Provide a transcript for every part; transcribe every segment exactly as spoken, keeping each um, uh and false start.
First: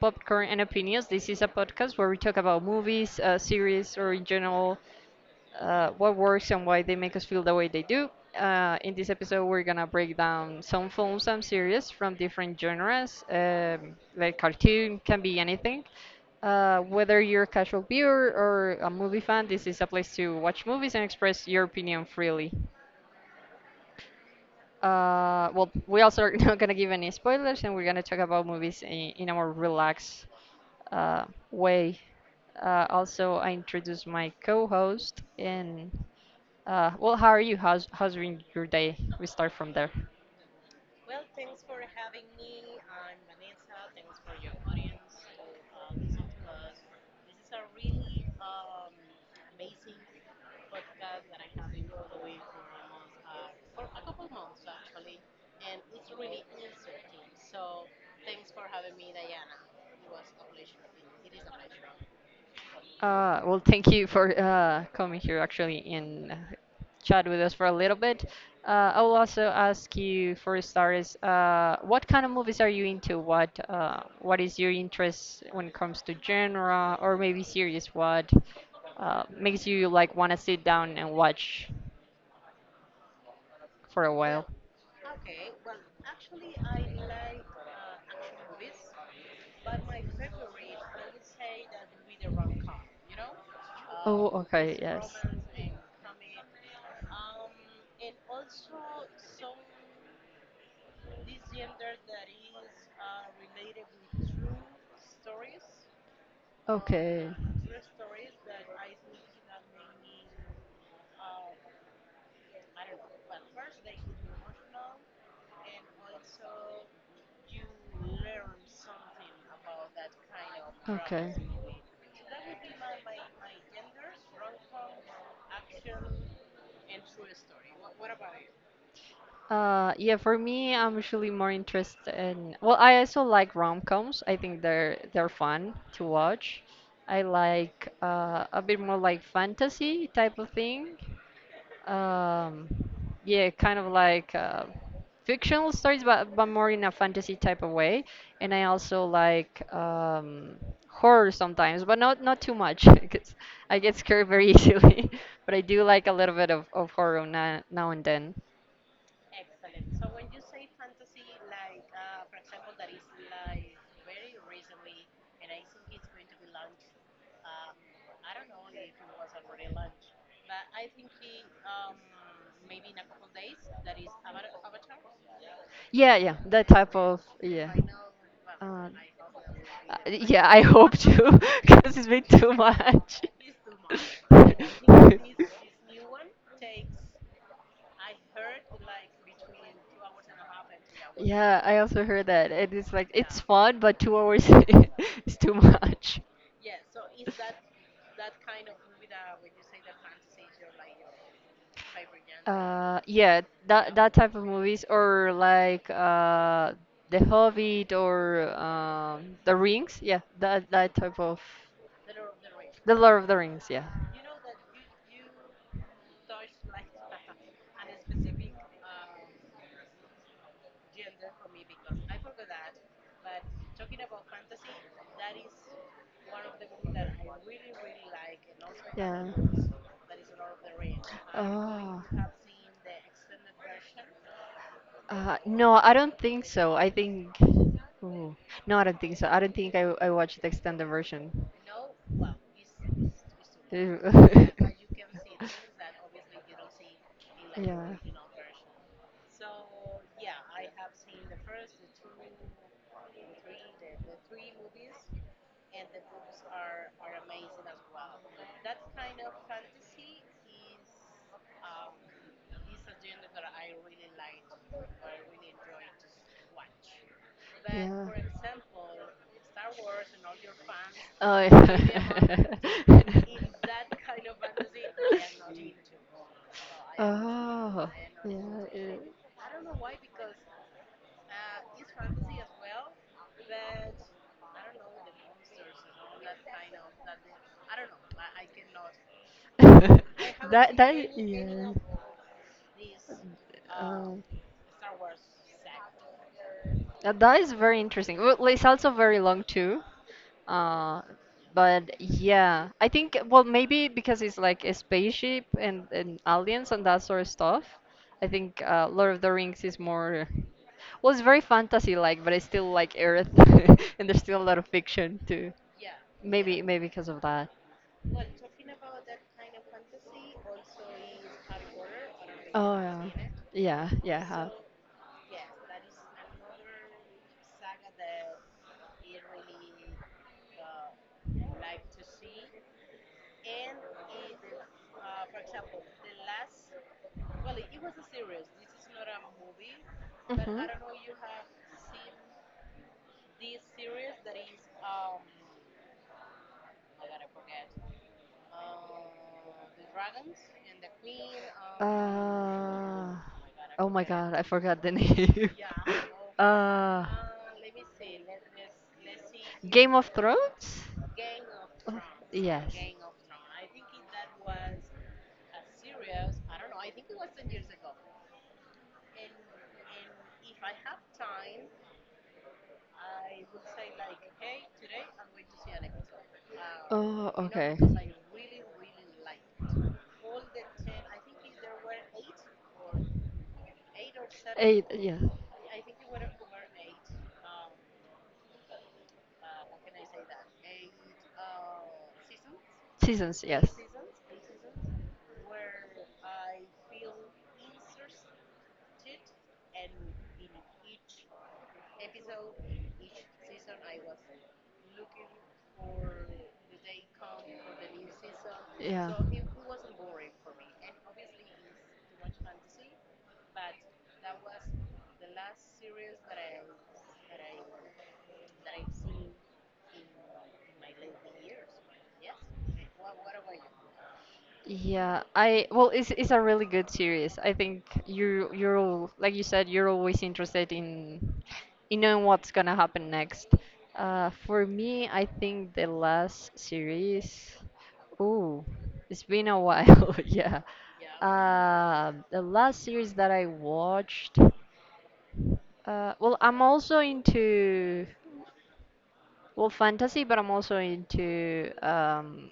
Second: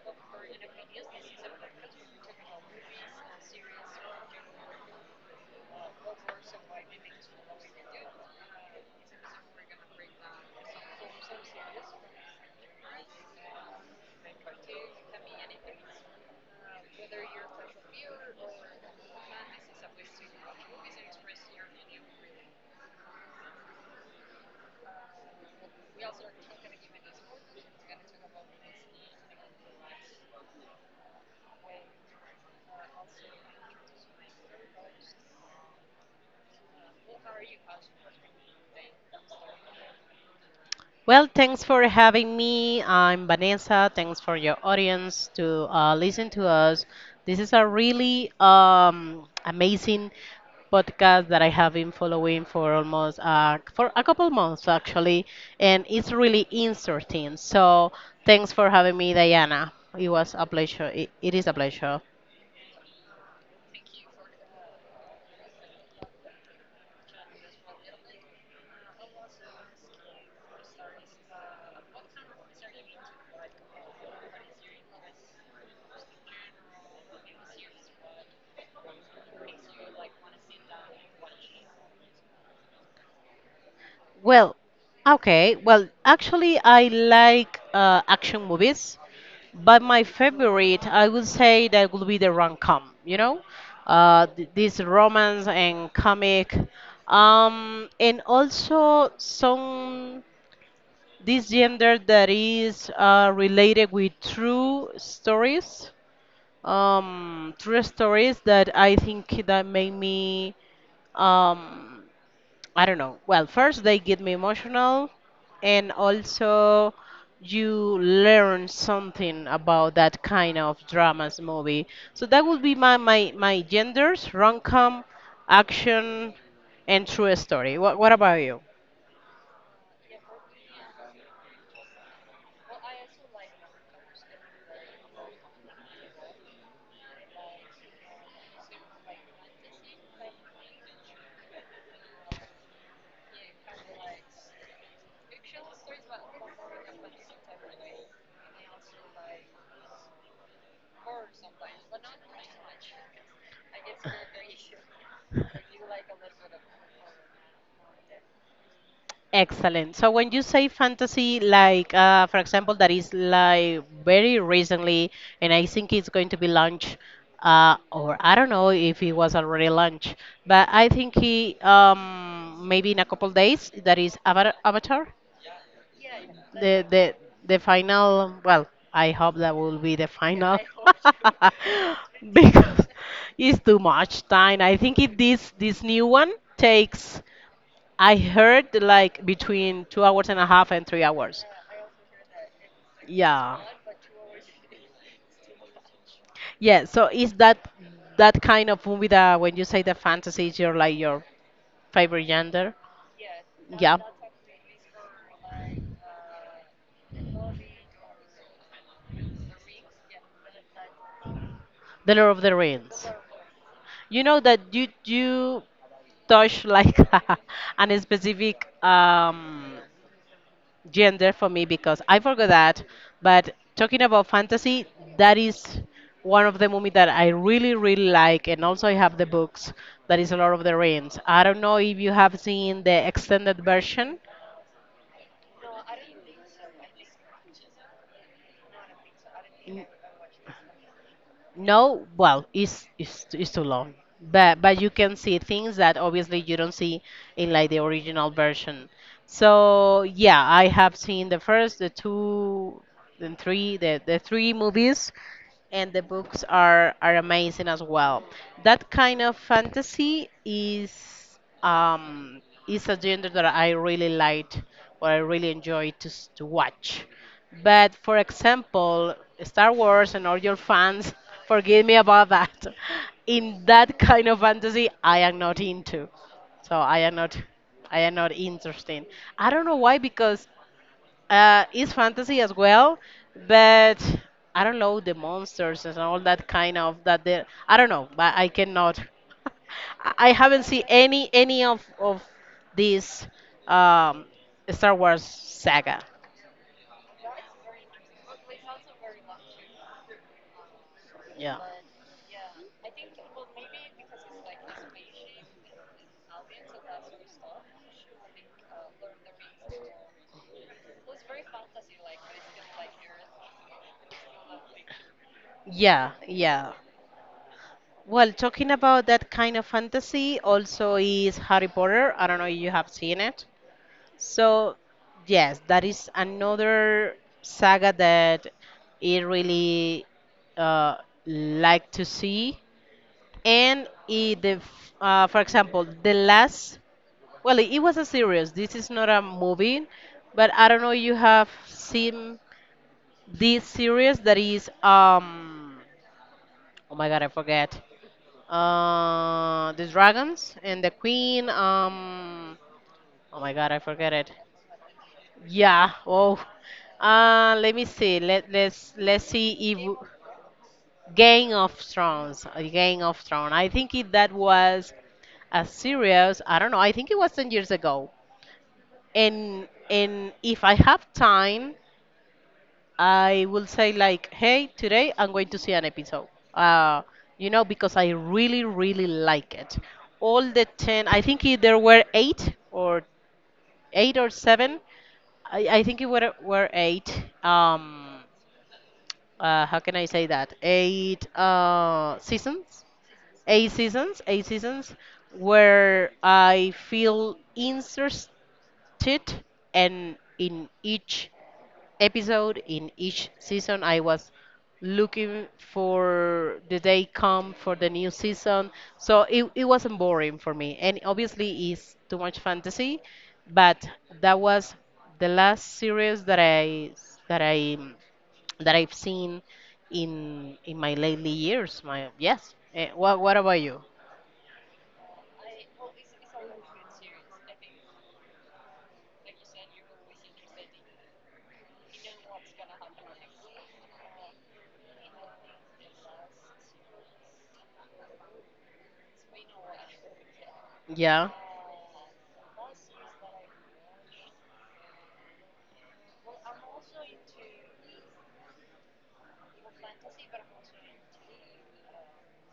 Popcorn and Opinions. This is a podcast where we talk about movies, uh, series, or in general, uh, what works and why they make us feel the way they do. Uh, in this episode, we're gonna break down some films and series from different genres, um, like cartoon, can be anything. Uh, whether you're a casual viewer or a movie fan, this is a place to watch movies and express your opinion freely. Uh, well, we also are not gonna give any spoilers, and we're gonna talk about movies in, in a more relaxed uh, way. Uh, also, I introduce my co-host and uh, well, how are you? How's how's been your day? We start from there. Well, thanks for having me. I'm Vanessa. Thanks for your audience to uh, listen to us. This is a really um, amazing podcast that I have been following for almost uh, for a couple months actually, and it's really interesting. So thanks for having me, Diana. It was a pleasure. it it is a pleasure. Uh, well, thank you for uh, coming here actually and uh, chat with us for a little bit. Uh, I will also ask you for starters, uh, what kind of movies are you into? What uh, what is your interest when it comes to genre or maybe series? What uh, makes you like want to sit down and watch for a while? Well, okay. Well, actually, I like uh, action movies, but my favorite, I would say, that would be the rom-com. You know, Oh, uh, th- okay, this yes. romance and comic, um, and also some this gender that is uh, related with true stories, Okay, um, true stories that I think that make me um, I don't know. Well, first they get me emotional, and also you learn something about that kind of okay. dramas movie. So that would be my my my genders: rom-com, action, and true story. What what about you? Uh, yeah, for me, I'm usually more interested in. Well, I also like rom-coms. I think they're they're fun to watch. I like uh, a bit more like fantasy type of thing. Um, yeah, kind of like uh, fictional stories, but but more in a fantasy type of way. And I also like um, horror sometimes, but not not too much because I get scared very easily. But I do like a little bit of, of horror now, now and then. Excellent. So when you say fantasy, like uh, for example, that is like very recently, and I think it's going to be launched, uh, or I don't know if it was already launched, but I think he um, maybe in a couple days that is Ava- Avatar, Yeah, yeah, that the type the of, the yeah. final. Well, Uh, I hope that will be uh, the yeah, final I hope to, because it's been too because much. it's too much time. I think it, this this new one takes. I heard like between two hours and a half and three hours. Yeah, I also heard that. It is like it's Yeah. fun, but two hours is too much. Yeah, so is that that kind of movie that when you say the fantasy is your like your favorite genre? Uh, yeah, that Yeah. that type of movies or like uh, The Hobbit or um, The Rings. Yeah, that that type of The Lord of the The Rings. Lord of the Rings. Yeah. You know that you you touch like an specific um gender for me because I forgot that. But talking about fantasy, that is one of the movies that I really, really like. And also, I have the Yeah. books that is Lord of the Rings. I don't know if Oh. you have seen the extended version. Uh, no, I don't think so. I think. Ooh. No, I don't think so. I don't think I, I watched the extended version. No, well, it's, it's it's too long, Ew. but but you can see things that obviously you don't see in like the Yeah. original version. So yeah, I have seen the first, the two, then three, the the three movies, and the books are are amazing as well. That kind of fantasy is um is a genre that I really liked, or I really enjoyed to s- to watch. But Yeah. for example, Star Wars and all your fans, Oh, forgive me yeah. about that. In that kind of fantasy, I am not into. So I am not, Oh, I am not yeah. Yeah. interested. I don't know why because uh, it's fantasy as well, but I don't know the monsters and all that kind of that. There, I don't know, but I cannot. I I haven't that seen that any any yeah. of of this Um, um, Star Wars saga. that that is very interesting. Well, like, it's also very long too. Uh, Yeah. but yeah, I think well maybe because it's like a spaceship and, and aliens and that sort of stuff. I think uh, Lord of the Rings is more, well, it's very fantasy like, but it's still like Earth, and there's still a lot of fiction too. Yeah, Maybe yeah. maybe because of that. Well, talking about that kind of fantasy also is Harry Potter. I don't know if you Oh have yeah, seen it. yeah, yeah. I have. So, yes, that is another saga that I really uh, like to see. And it, the, f- uh, For example, the last, well, it was a series. This is not a movie, but I don't know you Mhm. have seen this series that is, um, oh my God, I forget. Uh, the dragons and the queen. Um, oh my God, I I, oh my forget it. forgot, god, I forgot the name. Yeah. Awful. Oh. Uh, Um, Uh, let me see. Let let's let's see Game if. of Thrones? Game of Thrones. uh, Game of Thrones. I think it, that was a series. I don't know. I think it was ten years ago. And and if I have time, I will say like, hey, today I'm going to see an episode. Uh, you know, because I really, really like it. All the ten, I think it, there were eight or eight or seven. Yeah. I, I think it were, were eight. Um, uh, how can I say that? Eight uh, seasons Seasons, eight seasons, eight seasons, where I feel interested, and in each episode, in each season, I was looking for the day come for the new season. So it, it wasn't boring for me, and obviously it's too much fantasy, but that was the last series that I that I that I've seen in in my lately years. My yes. Eh, what what about you? Yeah, I well, it's it's a really good series. I think you you're al- like you said, you're always interested in in knowing what's gonna happen next. Uh, for me, I think the last series, ooh, it's been a while. Yeah, Yeah. uh, the last series that I watched. Uh, well, I'm also into, well, fantasy, but I'm also into, um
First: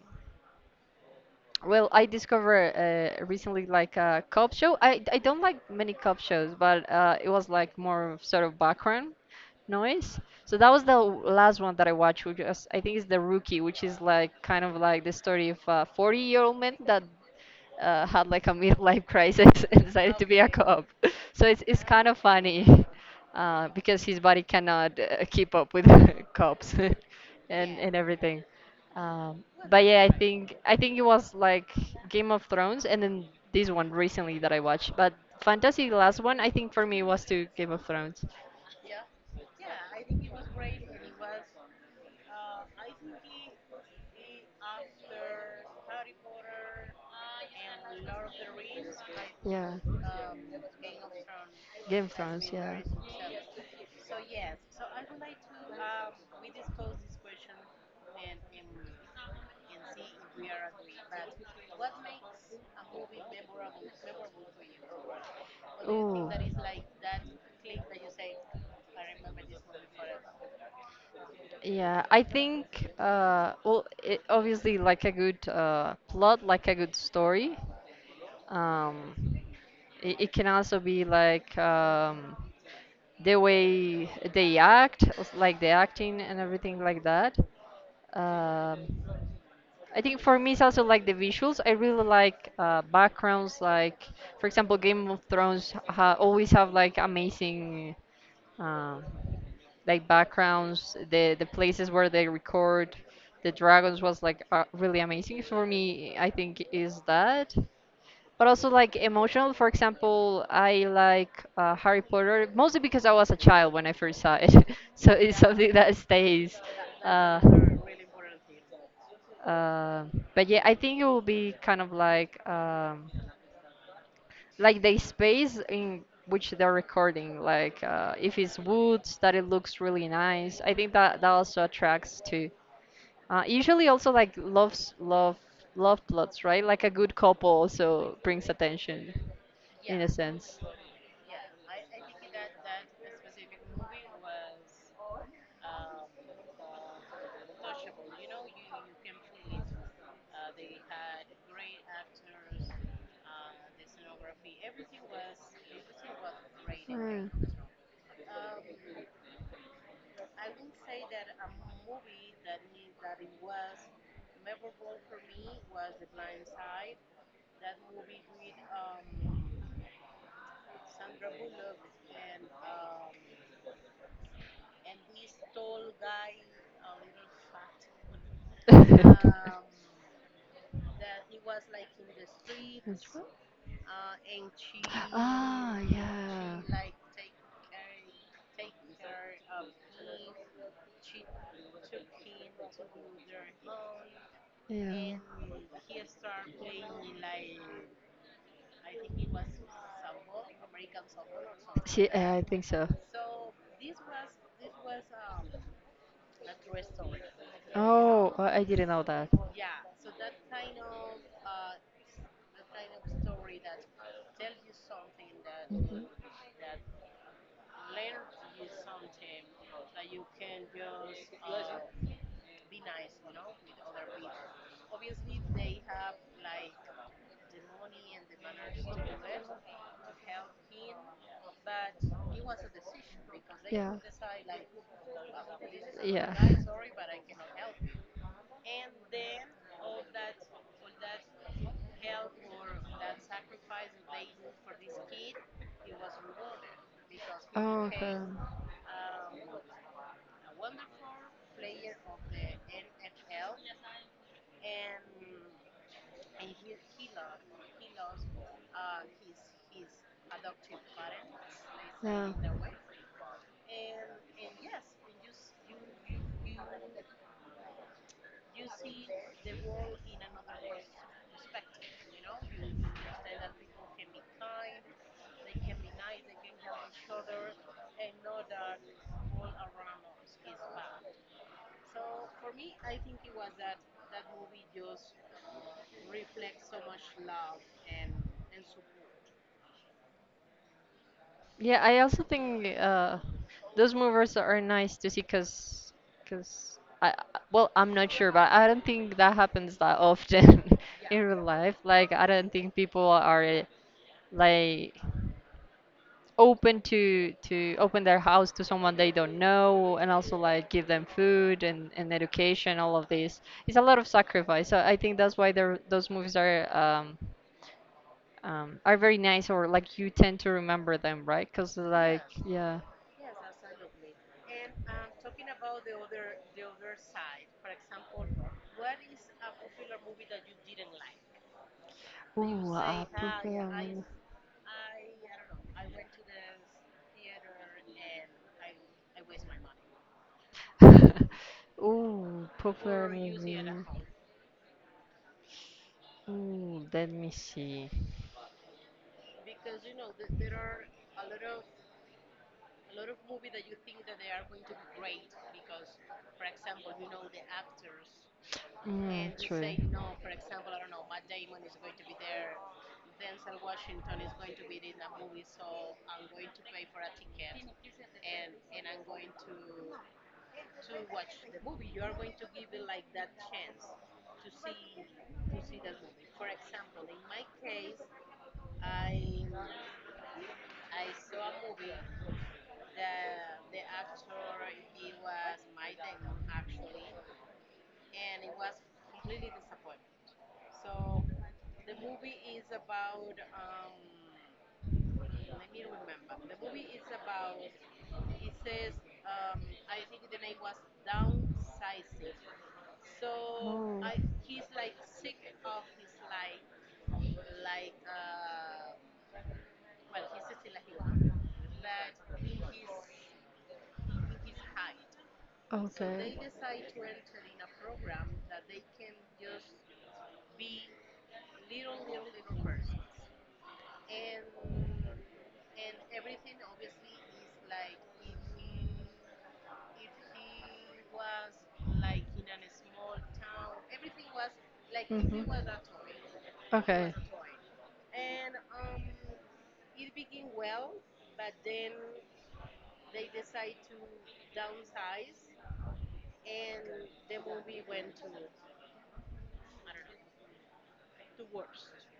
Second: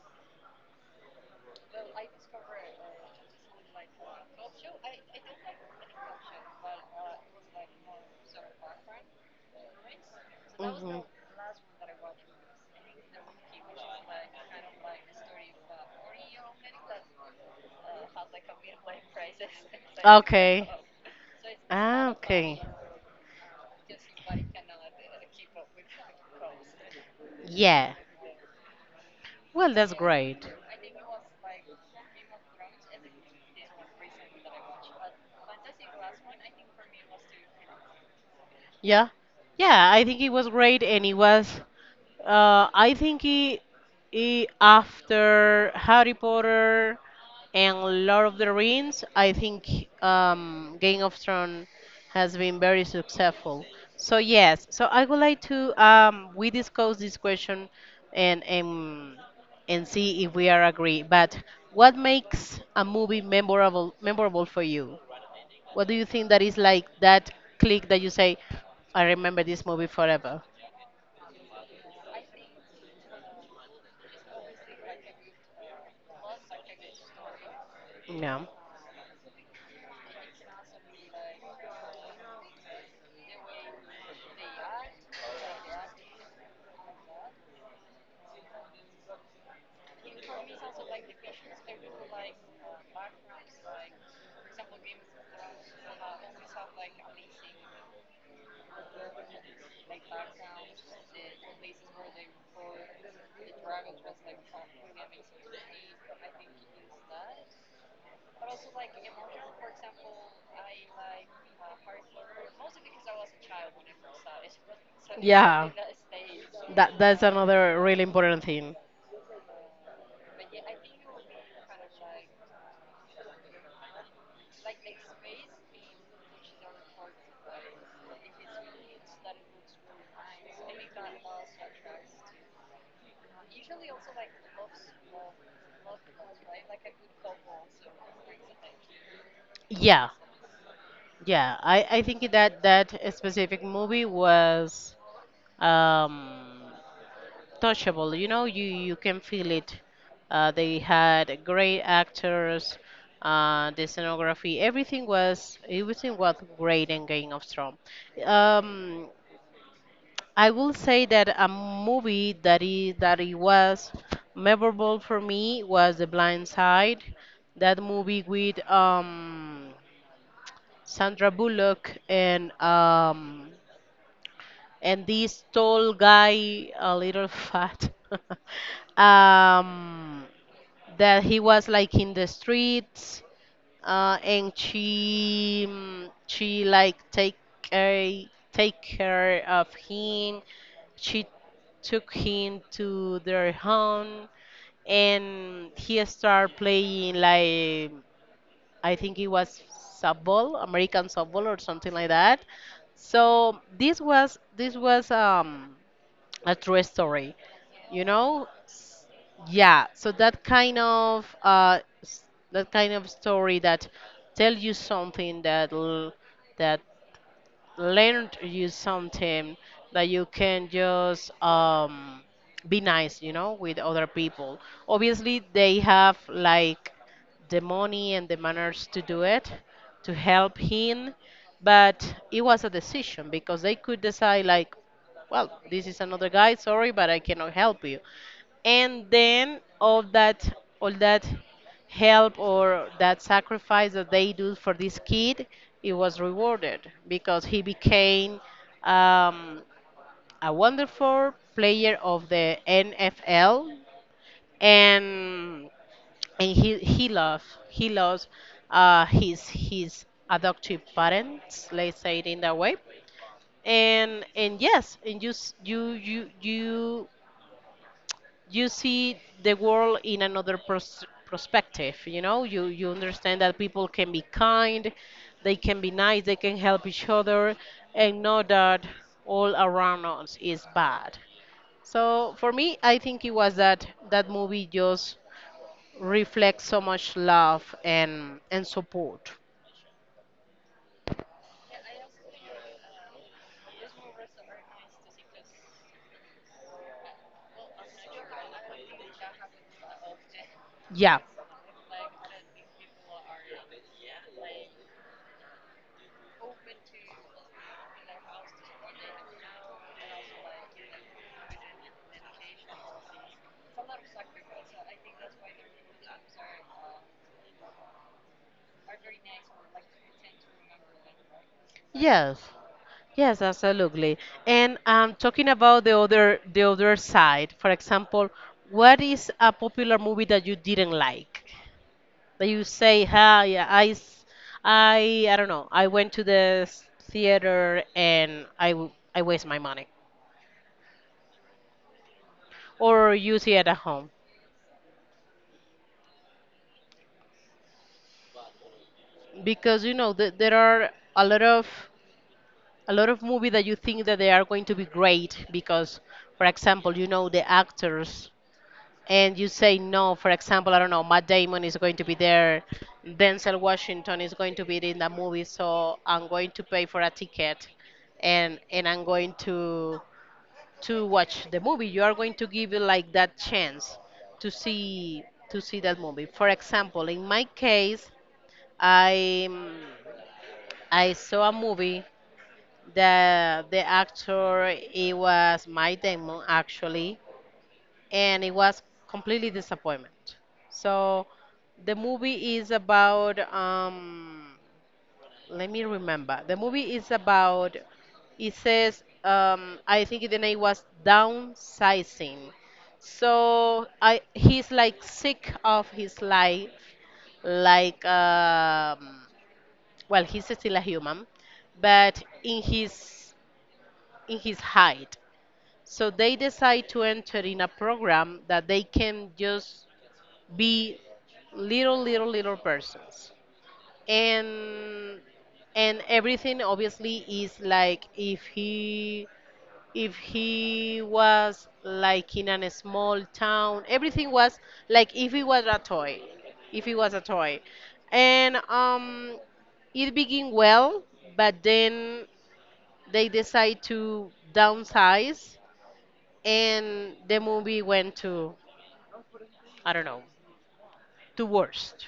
well, I discovered uh, recently like a cop show. I, I don't like many cop shows, but uh, it was like more of sort of background noise. So that was the Hmm. last one that I watched, which was, I think is The Rookie, which is like kind of like the story of a forty-year-old man that uh, had like a midlife crisis and decided to be a, okay, Okay. cop. So it's it's kind Ah, of okay. funny uh, because his body cannot uh, keep up with cops and, yeah, and Yeah. everything. Um, Well, but that's yeah, I great. think I think it was like Game of Thrones, and then this one recently that I watched. But fantasy, the last one, I think for me was to Game of Thrones. Yeah. Yeah, I think it was great and it was uh I think it, it after Harry Potter and Lord of the Rings, I think Yeah, um Game of Thrones Game of has Thrones. been Yeah. very successful. So yes, so I would like to um we discuss this question and and and see if we are agree. But what makes a movie memorable memorable for you? What do you think Ooh. that is like that click that you say, I remember this movie forever? Yeah, I think uh well it obviously like a good uh plot, like a good story. Yeah. Um it, it can also be like um the way they act, like the acting and everything like that. Um I think for me it's also like the visuals. I really like uh, backgrounds, like for example, Game of Thrones ha always have like amazing um, like backgrounds. The the places where they record the dragons was like uh, really amazing for me. I think is that but also like emotional. For example, I like uh, Harry Potter mostly because I was a child when I first saw it, so it's Yeah. something that stays. That that's Uh, another really important thing. uh, but yeah, I think it will be kind of like um, like the space in which they're recording. Like uh, if it's woods, that it looks really nice. I think that that also attracts too. Uh, usually also like loves love love plots, right? Like a good couple also brings attention in a Yeah, sense. yeah. I I think that that specific movie was um touchable. You know, you you can feel it. Uh, they had great actors, uh, the scenography, everything was everything was great in Game of Thrones. Um, I will say that a movie that is that it was memorable for me was The Blind Side. That movie with um, Sandra Bullock and um, and this tall guy, a little fat, Mm. um, that he was like in the That's- streets, uh, and she ah, mm, yeah, she like take care take care of him. She took him to their home, yeah. and he started playing like I think it was softball, American softball or something She, like uh, that. I think so. So this was this was um, a true story, you Oh, know. I I didn't know that. Yeah. So that kind of uh, s- that kind of story that tell you something that l- that learned you something that you can just um, be nice, you know, with other people. Obviously, they have like the money and the manners to do it, to help him, but it was a decision because they could decide, like, well, this is another guy, sorry, but I cannot help you. And then all that, all that help or that sacrifice that they do for this kid, it was rewarded because he Okay. became um, a wonderful player of the N F L and and he he loves he loves uh, his his adoptive parents, let's say it in that way. And and yes, and you s- you you you you see the world in another pers- perspective. You know, you you understand that people can be kind, they can be nice, they can help each other, and know that all around us is bad. So for me, I think it was that that movie just reflects so much love and and support. Yeah, I also think uh, those movers are nice to see because because I I- well, I'm not sure, but I don't think that happens that often Yeah. in real life. Like I don't think people are like open to to open their house to someone they don't know and also like give them food and, and education all of this, it's a lot of sacrifice, so I think that's why they're, those movies are um, um, are very nice, or like you tend to remember them, right, because like, Yes. yeah. Yes, absolutely. And um, talking about the other the other side, for example, what is a popular movie that you didn't like? That you Ooh, a say, "Hi, yeah, I, popular s- I, I don't know. I went to the s- theater and I, w- I waste my money." move. Ooh, popular Or you see it at movie. home Ooh, let me see. because you know th- there are a lot of a lot of movies that you think that they are going to be great because, for example, you know the actors Mm, and you true. say Oh. no, for example, I don't know, Matt Damon is going to be there, Denzel Washington is going to be in the movie, so I'm going to pay for a ticket and and I'm going to to watch the movie. You are going to give it like that chance to see to see that movie. For example, in my case, I I saw a movie that the actor it was Matt Damon actually and it was completely disappointment. So the movie is about um let me remember. The movie is about it says um I think the name was downsizing. So I he's like sick of his life like um well he's still a human but in his in his height, so they decide to enter in a program that they can just be little little little persons, and and everything obviously is like if he if he was like in a small town, everything was Okay. like if Mhm. he was a toy, if he Okay. was a toy and um it began well, but then they decide to downsize and the movie went to I don't know, to worst.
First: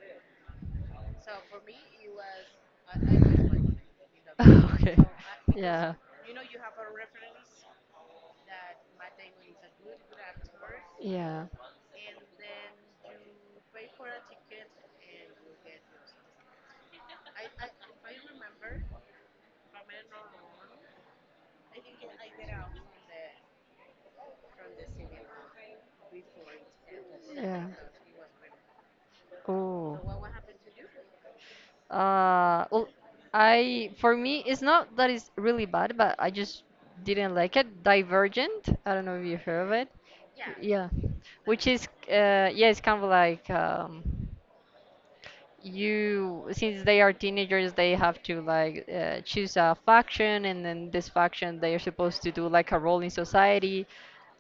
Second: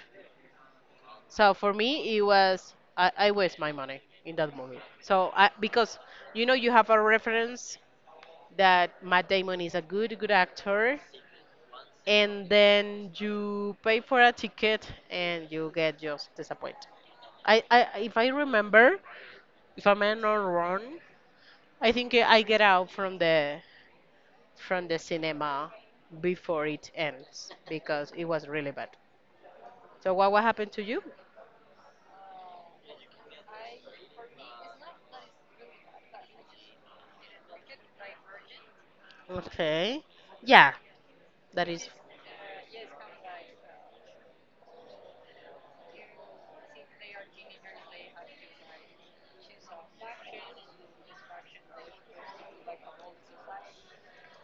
So for me, it was I, I waste my money in that movie. Okay. So I, Yeah. because you know you have a reference that Matt Damon is a good good actor, Yeah. and then you pay for a ticket and you get just disappointed. I, I if I remember, if I'm not wrong, I think I get out from the from the cinema before it ends Yeah. because it was really bad. Oh. So what what happened to you? Uh, well, I for me it's not that it's really bad, but I just didn't like it. Divergent. I don't know if you heard of it. Okay, yeah, Yeah. that Which is is, uh yeah, it's kind of like, um you, since they are teenagers, they have to like, uh, choose a faction, and then this faction they are supposed to do like a role in society.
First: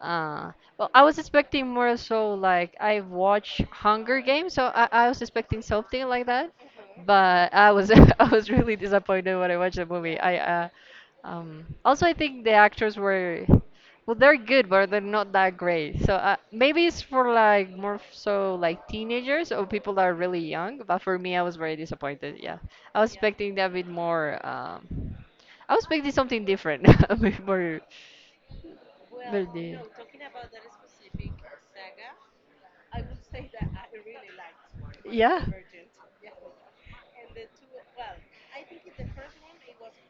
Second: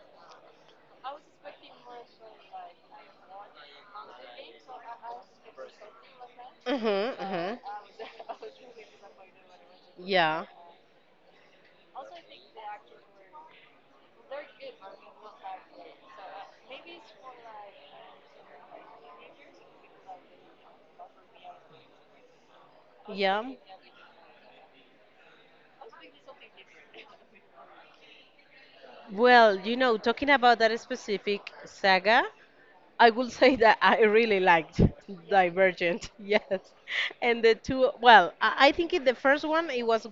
uh, well, I was expecting more, so like I watched Hunger Games, so i, I was expecting something like that, Mhm, but mhm. I was I was really disappointed when I watched the movie. I Yeah, uh, um, Also, I think the actors were, well, they're good, but they're not that great. So uh, maybe it's for like more f- so like teenagers or people that are really young. But for me, I was very disappointed. Yeah, I was yeah. expecting that a bit more. Um, I was expecting something different, a bit more. more Well, you di- know, talking about that specific saga, I will say that I really liked yeah. Divergent. Yes. And the two, well, I, I think in the first one it was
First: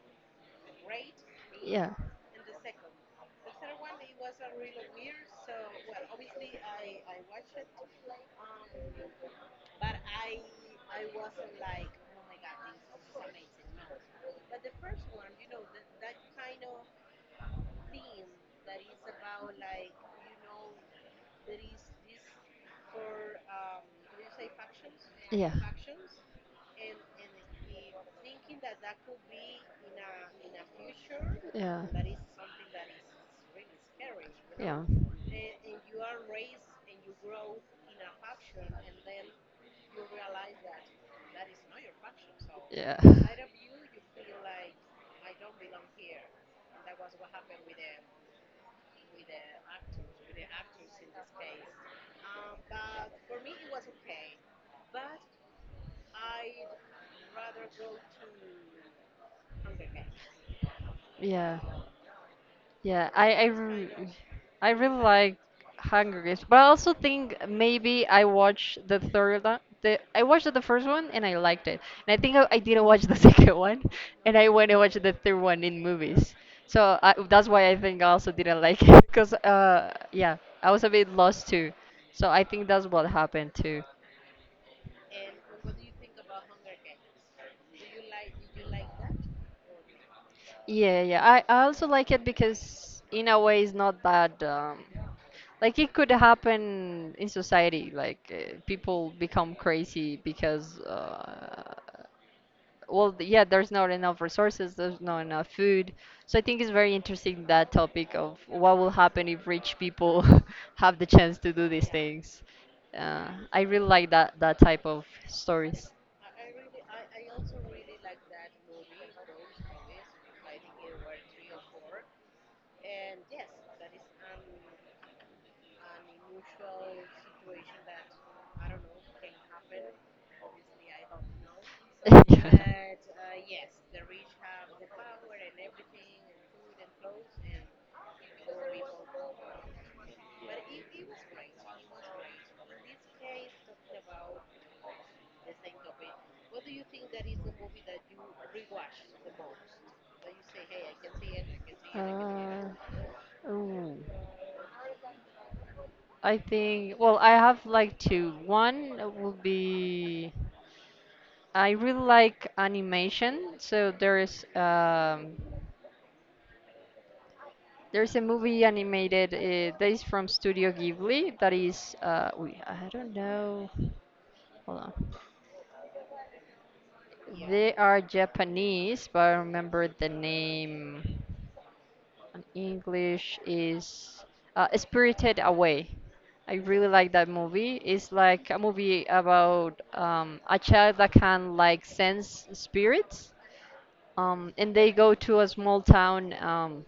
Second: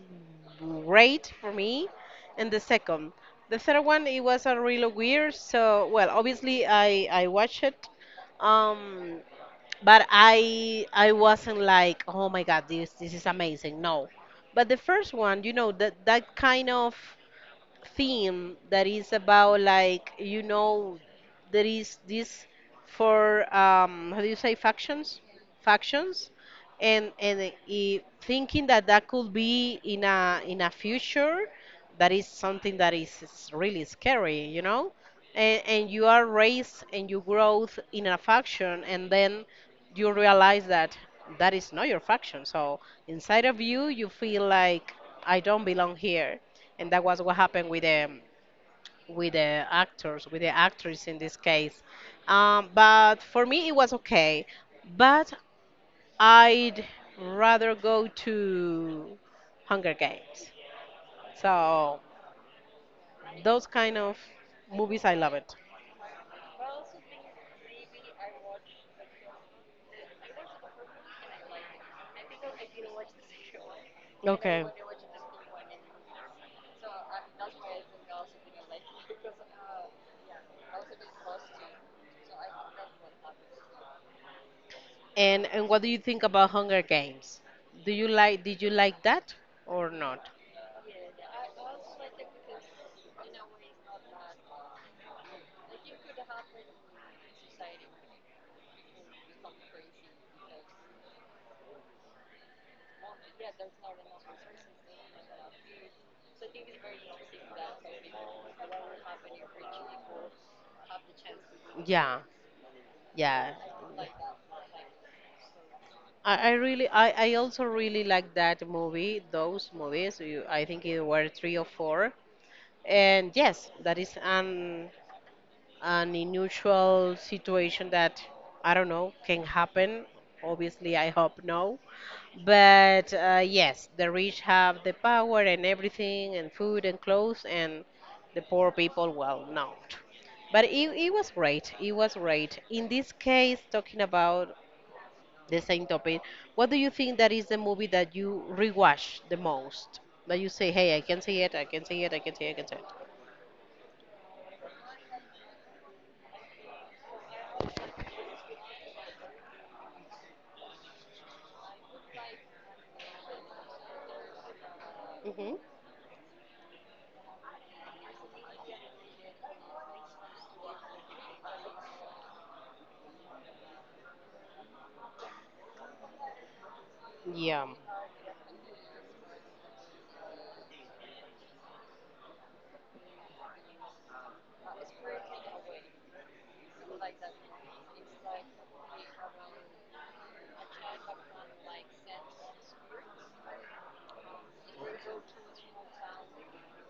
great for me, Yeah. and the second. The third one it was a really weird, so well, obviously I I watched it. Um but I I wasn't like, oh my God, this this is amazing. No, but the first one, you know, that that kind of theme that is about, like, you know, there is this, for um how do you say, factions Yeah. factions and and i- thinking that that could be in a in a future, Yeah. that is something that is is really scary, you Yeah. know. And, and you are raised and you growth in a faction, and then you realize that that is not your faction. So Yeah. inside of you, you feel like, I don't belong here. And that was what happened with the with the actors, with the actress in this case. Um, but for me it was okay. But I'd rather go to Hunger Games, Yeah. so Yeah. I I, those re- kind of I really movies i love like it Hunger Games, but I also think maybe I watched the third one. The, I watched the first one and I liked it. And I think I, I didn't watch the second one, and I Okay. went and watched the third one in movies. So I, that's why I think I also didn't like it, because uh yeah, I was a bit lost too. So I think that's what happened too. And and what do you think about Hunger Games? Do you like did you like that or not? Yeah, yeah. I, I also like it because in a way it's not that um, like it could happen in society. Like uh, people become crazy because uh, well, th- yeah, there's not enough resources, there's not enough food. So I think it's very interesting that topic of what will happen if rich people have the chance to do these Yeah, things. Uh, yeah. I really like that that type of stories. I, I really I, I also really like that movie, those movies. you, I think it were three or four. And yes, that is an an unusual situation that, I don't know, can happen. Obviously I hope no. But uh, yes, the rich have the power and everything, and food and clothes, and the poor people, well, not. But it, it was great, it was great in this case, talking about the same topic. What do you think that is the movie that you rewatch the most, that you say, hey, I can see it, I can see it, I can see it, I Can can see it? see it. Uh, ooh. I think, well, I have like two. One will be, I really like animation, so there's um Hmm. there's a movie animated uh, that is from Studio Ghibli that is, uh we, I don't know. Hold on. Yeah. They are Japanese, but I remember the name in English is uh, Spirited Away. I really like that movie. It's like a movie about um, a child that can like sense spirits, um, and they go to a small town. Um,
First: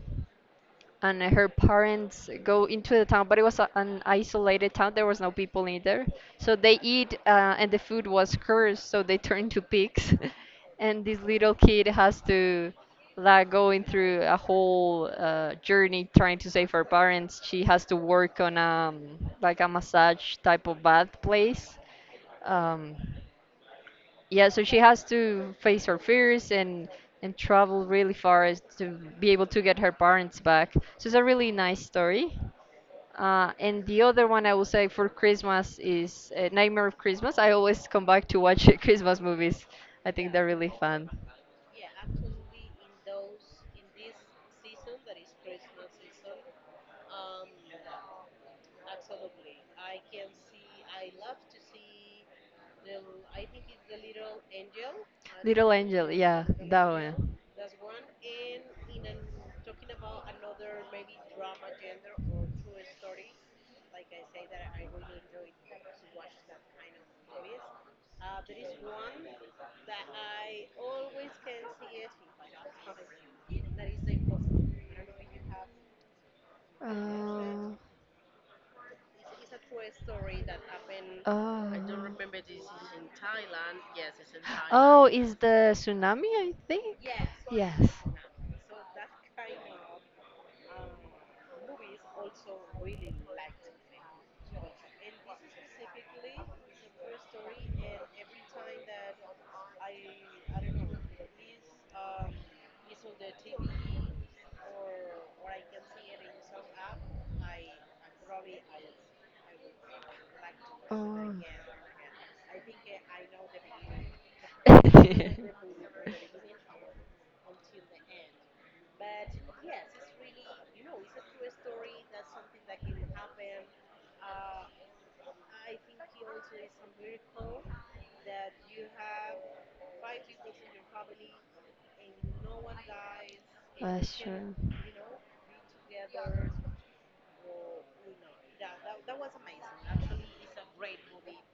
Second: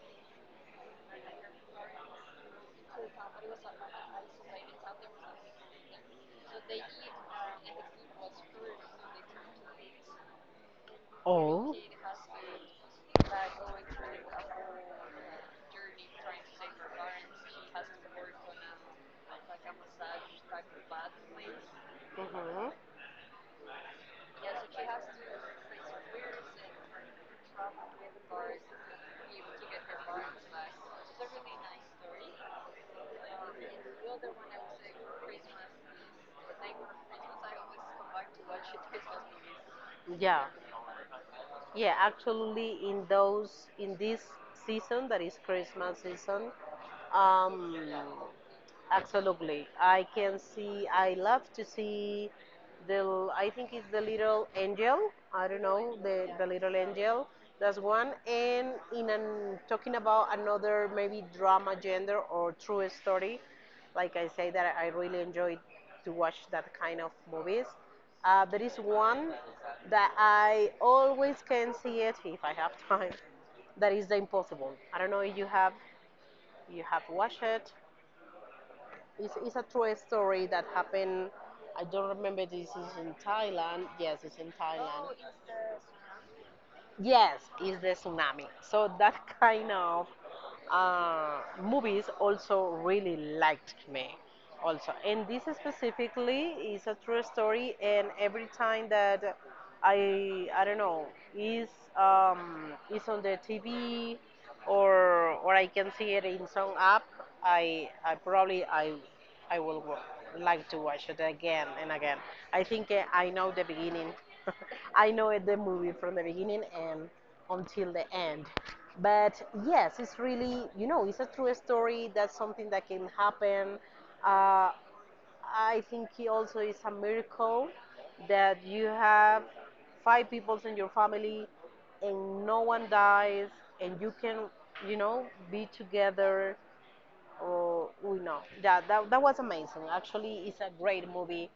And her parents go into the town, but it was a, an isolated town. There was no people in there, so they eat, uh, and the food was cursed, so they turn to pigs, and this little All. kid Hmm. has to like going through a whole uh, journey trying to save her parents. She has to work on, um like a massage type of bath place. Um, yeah, so she has to face her fears and and travel really far as to be able to get her parents back. So it's a really nice story. Uh, and the other one I will say for Christmas is uh, Nightmare of Christmas. I always come back to watch Christmas movies. I think Yeah. they're really fun. Yeah, actually in those in this season that is Christmas season, um absolutely, I can see, I love to see the, I think it's The Little Angel. I don't Little know, Angel, the, yeah, the Little that Angel. one. That's one. And in an, talking about another maybe drama gender or true story, like I say that I really enjoy to watch that kind of movies. Uh, there is one that I always can see it if I have time. That is The Impossible. I don't know if you have you have watched it. Oh. It's, it's a true story that happened. Oh. I don't remember, this is in Thailand. Yes, it's in Oh, Thailand. is the tsunami, I think? Yes, it's the Yes. tsunami. So that kind of uh, movies also really liked me. Also, and this specifically is a true story. And every time that I, I don't know, is um, is on the T V, or or I can see it in some app, I I probably I I will wa- like to watch it again and again. I think uh, I know the beginning. I know it, the movie from the beginning and until the end. But yes, it's really, you know, it's a true story. That's something that can happen. Uh, I think it also is a miracle that you have five people in your family and no one dies, and you That's can, true. you know, be together. Oh, we know. Yeah, that, that was amazing. Actually, it's a great movie.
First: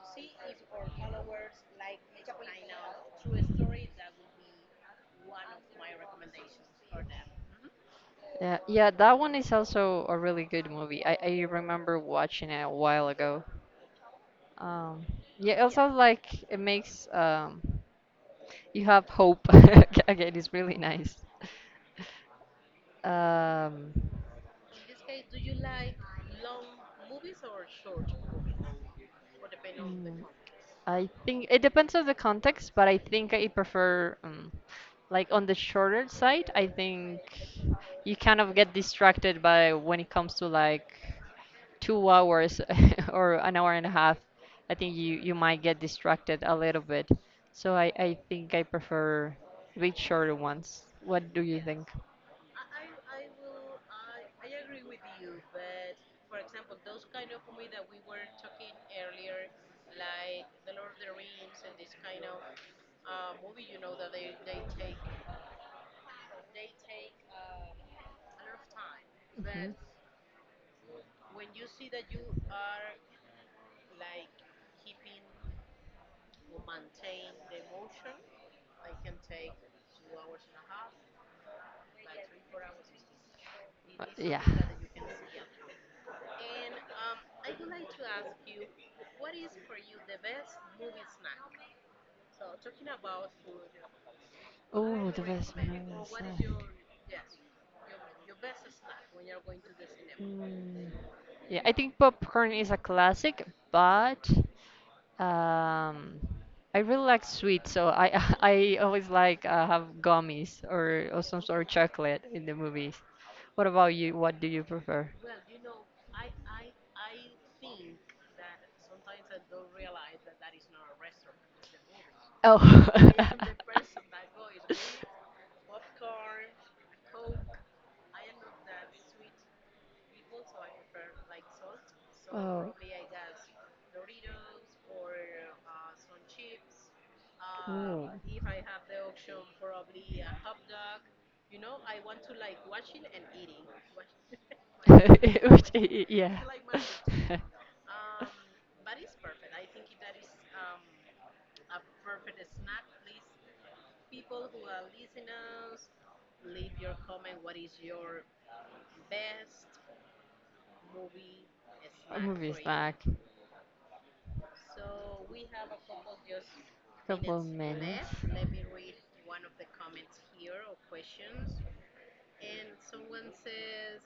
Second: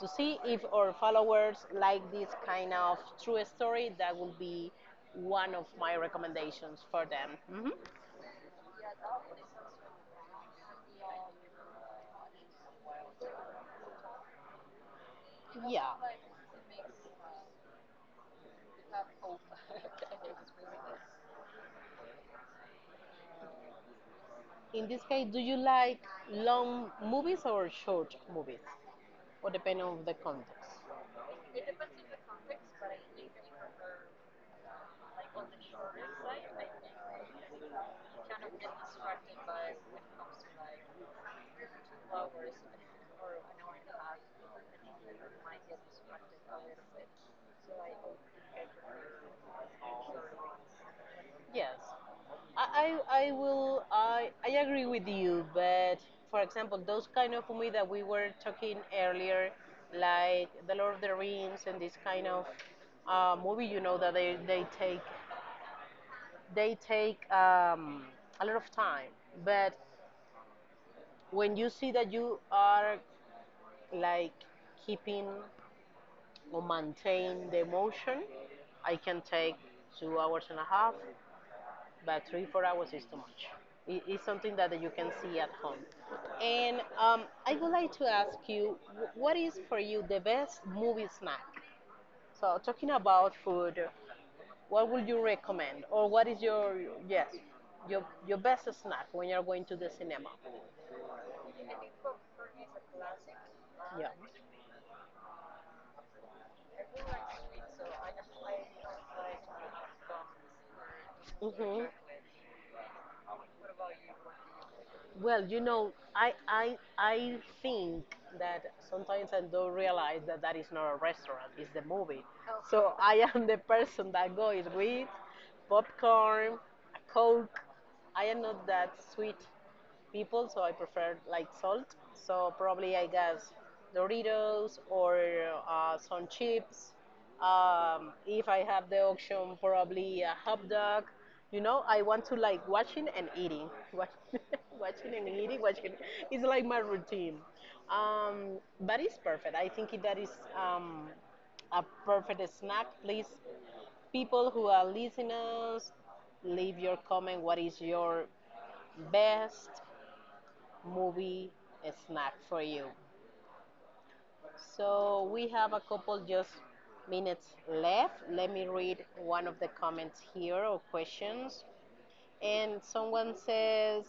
To see if our followers like this kind of true story, that will be one of my recommendations for them. Hmm. Yeah, yeah, that one is also a really good movie. I, I remember watching it a while ago. Um, yeah, also Yeah. like it makes, um, you have hope. Again, it's really nice. Um, In this case, do you like long movies or short movies? Or depending on the mm, context. I think it depends on the context, but I think I prefer, um, like on the shorter side. I think you kind of get distracted by when it comes to like two hours or an hour and a half. I think you you might get distracted a little bit. So I I think I prefer bit shorter ones. What do you Yes, think? I, I, I will. I, I agree with you. But for example, those kind of movies that we were talking earlier, like The Lord of the Rings and this kind of uh, movie, you know, that they, they take they take um, a lot of time. But when you see that you are like keeping or maintain the emotion, I can take two hours and a half, but three four hours is too much. It, Uh, it's Yeah. something that you can see at home. And um, I would like to ask you, what is for you the best movie snack? So talking about food, what would Oh, you the best recommend, meal or what is snack. your, yes, your your best snack when you're going to the cinema? Mm. Yeah, I think popcorn is a classic, Yeah. but um, I really like sweets, so I I always like uh, have gummies or, or some sort of Hmm. chocolate in the movies. What about you? What do you prefer? Well, you know, I, I, I think that sometimes I don't realize that that is not a restaurant, it's the movie. Oh. So I am the person that goes with popcorn, a Coke. I am not that sweet people, so I prefer like salt. So Oh. probably I guess Doritos or uh, some chips. Um, Ooh. If I have the option, probably a hot dog. You know, I want to like watching and eating, watch, watching and eating, Which- watching. y- y- It's Yeah. like my routine. Um, but it's perfect. I think that is um, a perfect snack. Please, people who are listeners, leave your comment. What is your best movie A snack movie for you? snack. So we have a couple just Couple minutes minutes. left. Let me read one of the comments here or questions. And someone says,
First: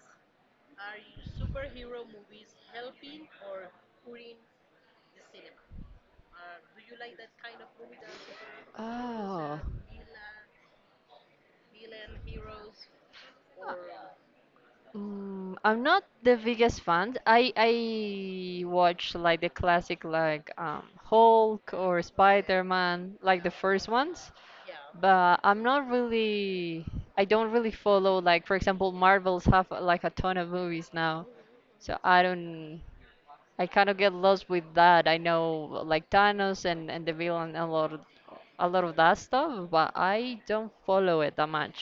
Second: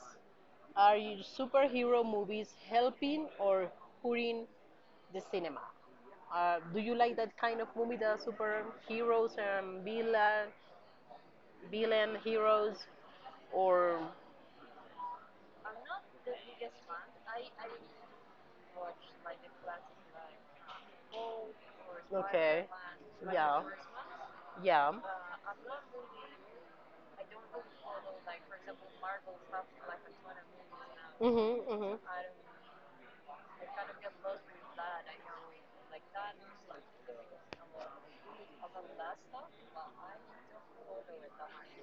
"Are you superhero movies helping or hurting the cinema? Uh, do you like that kind of movie, the Rosa, superheroes oh, and villain, villain heroes, or mm, I'm not the biggest fan. I I watch like the classic like um, Hulk or Okay. Spider-Man, like the Yeah. first ones. Yeah. But I'm not really, I don't really follow, like for example, Marvels have uh, like a ton of movies now. Mhm. So Mhm. I don't. I kind of get lost with that. I know like Thanos and and the villain a lot of- a lot of that stuff, but I don't follow it that much.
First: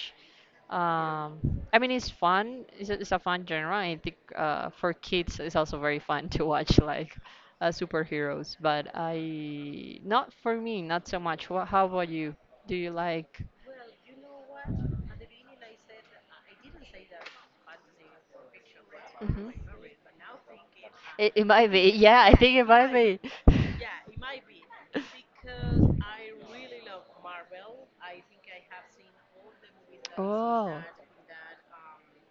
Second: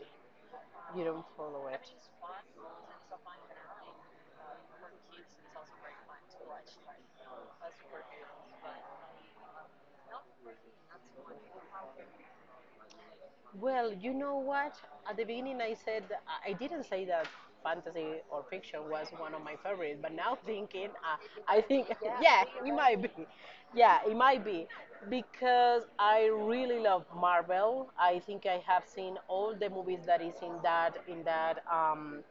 You don't Um, follow I it. mean, it's fun. It's a, it's a fun genre. I think uh, for kids, it's also very fun to watch like uh, superheroes. But I, not for me, not so much. What, how about you? Do you like? Well, you know what? At the beginning, I said I I didn't say that fantasy or fiction was one of my favorites, but now thinking, uh, It, it I might be. think Yeah, I yeah, yeah, think it it it might might be. be. be Yeah, it might be because I really love Marvel. I think I have seen all the movies that is in that in that um,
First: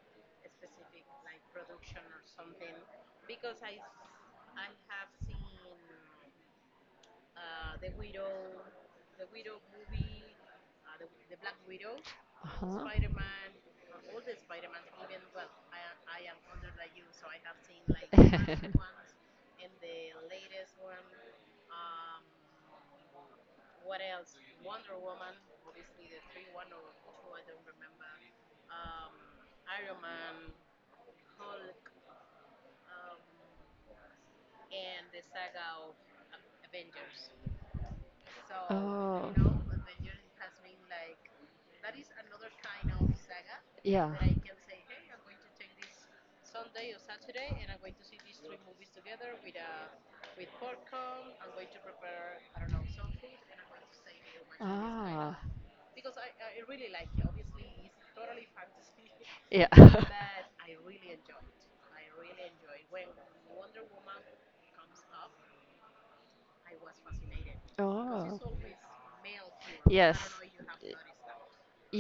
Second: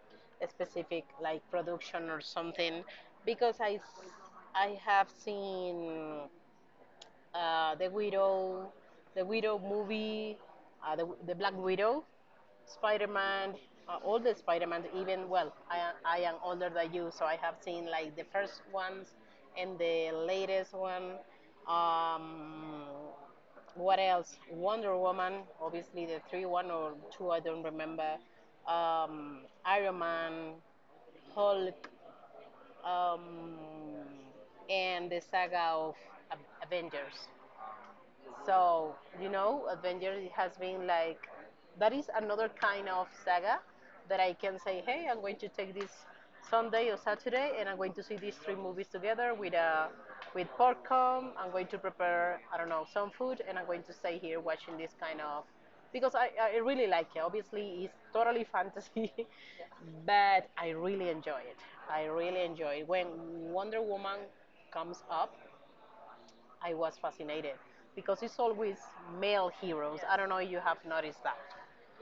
specific like production or something, because I s- I have seen uh, the Widow, the Widow movie, uh, the, the Black Widow, Spider Man, uh, all the Spider Man. Even well, I I am older than you, so I have seen like the first ones and the latest one. Um, what else? Wonder Woman, obviously the three, one or two, I don't remember. Um, Iron Man, Hulk, um, and the saga of Avengers. So, you know, Avengers has been like that is another kind of saga Yeah. that I can say, hey, I'm going to take this Sunday or Saturday and I'm going to see these three movies together with a with popcorn. I'm going to prepare, I don't know, some food and I'm going to stay here watching this kind Ah. of, because I, I really like it. Obviously, it's totally fantasy, Yeah. but I really enjoy it. I really enjoy it. When Wonder Woman comes up, I was fascinated because it's Oh. always male heroes. Yes. I Yes. don't know if you have noticed that.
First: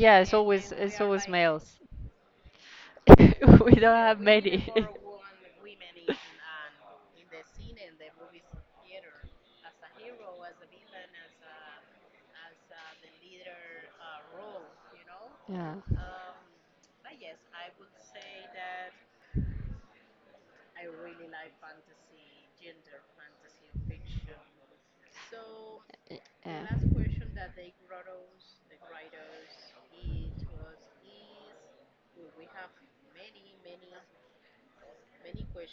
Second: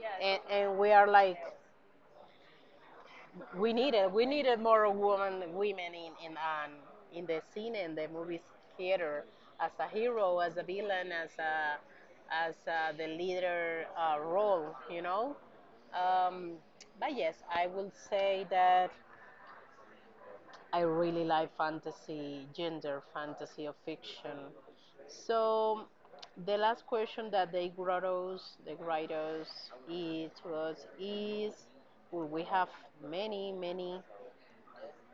Yes. it's And, always and we it's are always like, males. we We don't needed, have we needed many. more women, women in in um, in the scene and the movie theater, as a hero, as a villain, as a, as uh, the leader uh, role, you know. Yeah. Um, but yes, I will say that I really like fantasy, gender fantasy or fiction. So Uh, the uh, last question that they wrote us, the writers is to us is, well, we have many, many,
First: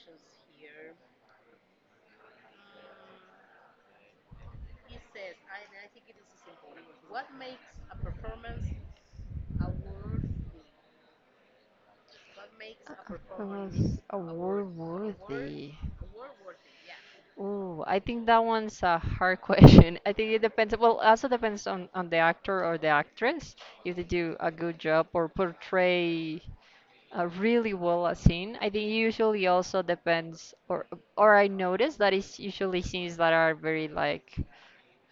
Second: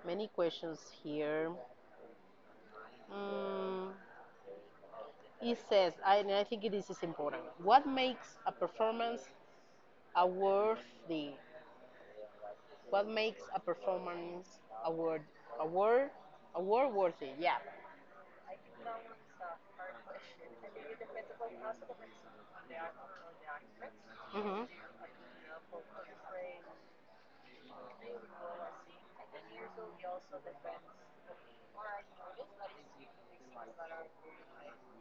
many questions here. Mm, it says, I- and I think this is important. What makes a performance a worthy? What makes a Performance award performance award worthy. award award worthy? Yeah. Ooh, I think that one's a hard question. I think it depends. Well, also depends on on the actor or the actress if they do a good job or Hmm. portray uh, really well a scene. I think usually also depends, or or I notice that it's usually scenes that are very like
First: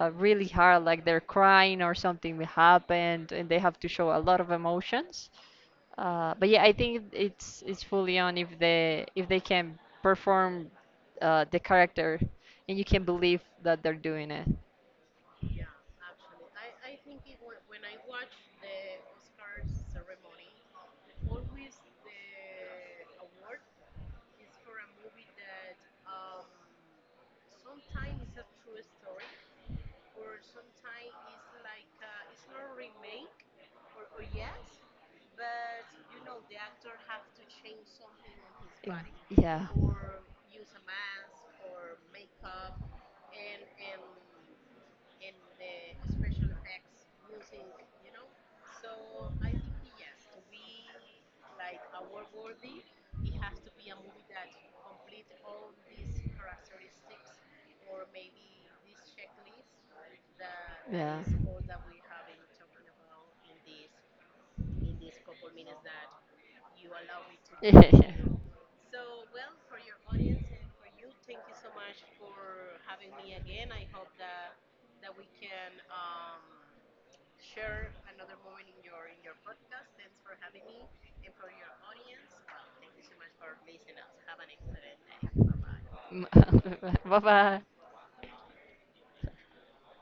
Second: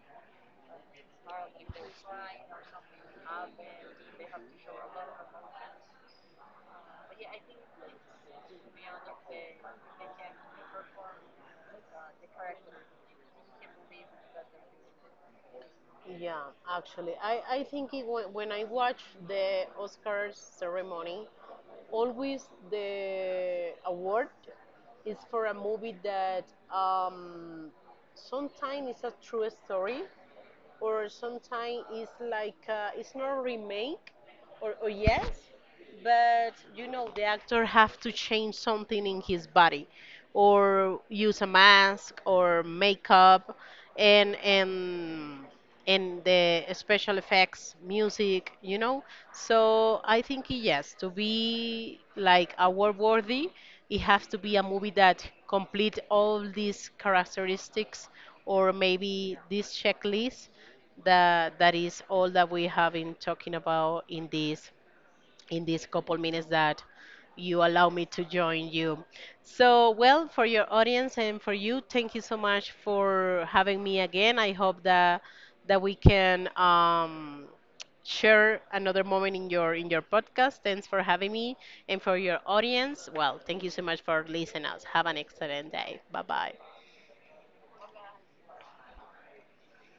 uh, really hard, like they're crying or something happened, and they have to show a lot of emotions. Uh, but yeah, I think it's it's fully on if they if they can perform uh, the character, and you can believe that they're doing it. Yeah, actually, I, I think it, wa- when I watch the Oscars ceremony, always the award is for a movie that um, sometimes it's a true story, or sometimes it's like uh, it's not remake or, or yes, but you know the actor have to change Mm, something in his yeah, body or use a mask or makeup, and and and the special effects, music, you know. So I think yes, to be like award worthy, it has to be a movie that complete all these characteristics, or maybe this checklist, yeah. that that is all that we have been talking about in this in these couple minutes that you allow me to join you. So, well, for your audience and for you, thank you so much for having me again. I hope that that we can um, share another moment in your in your podcast. Thanks for having me and for your audience. Well, thank you so much for listening us. Have an excellent day. Bye bye. Bye bye.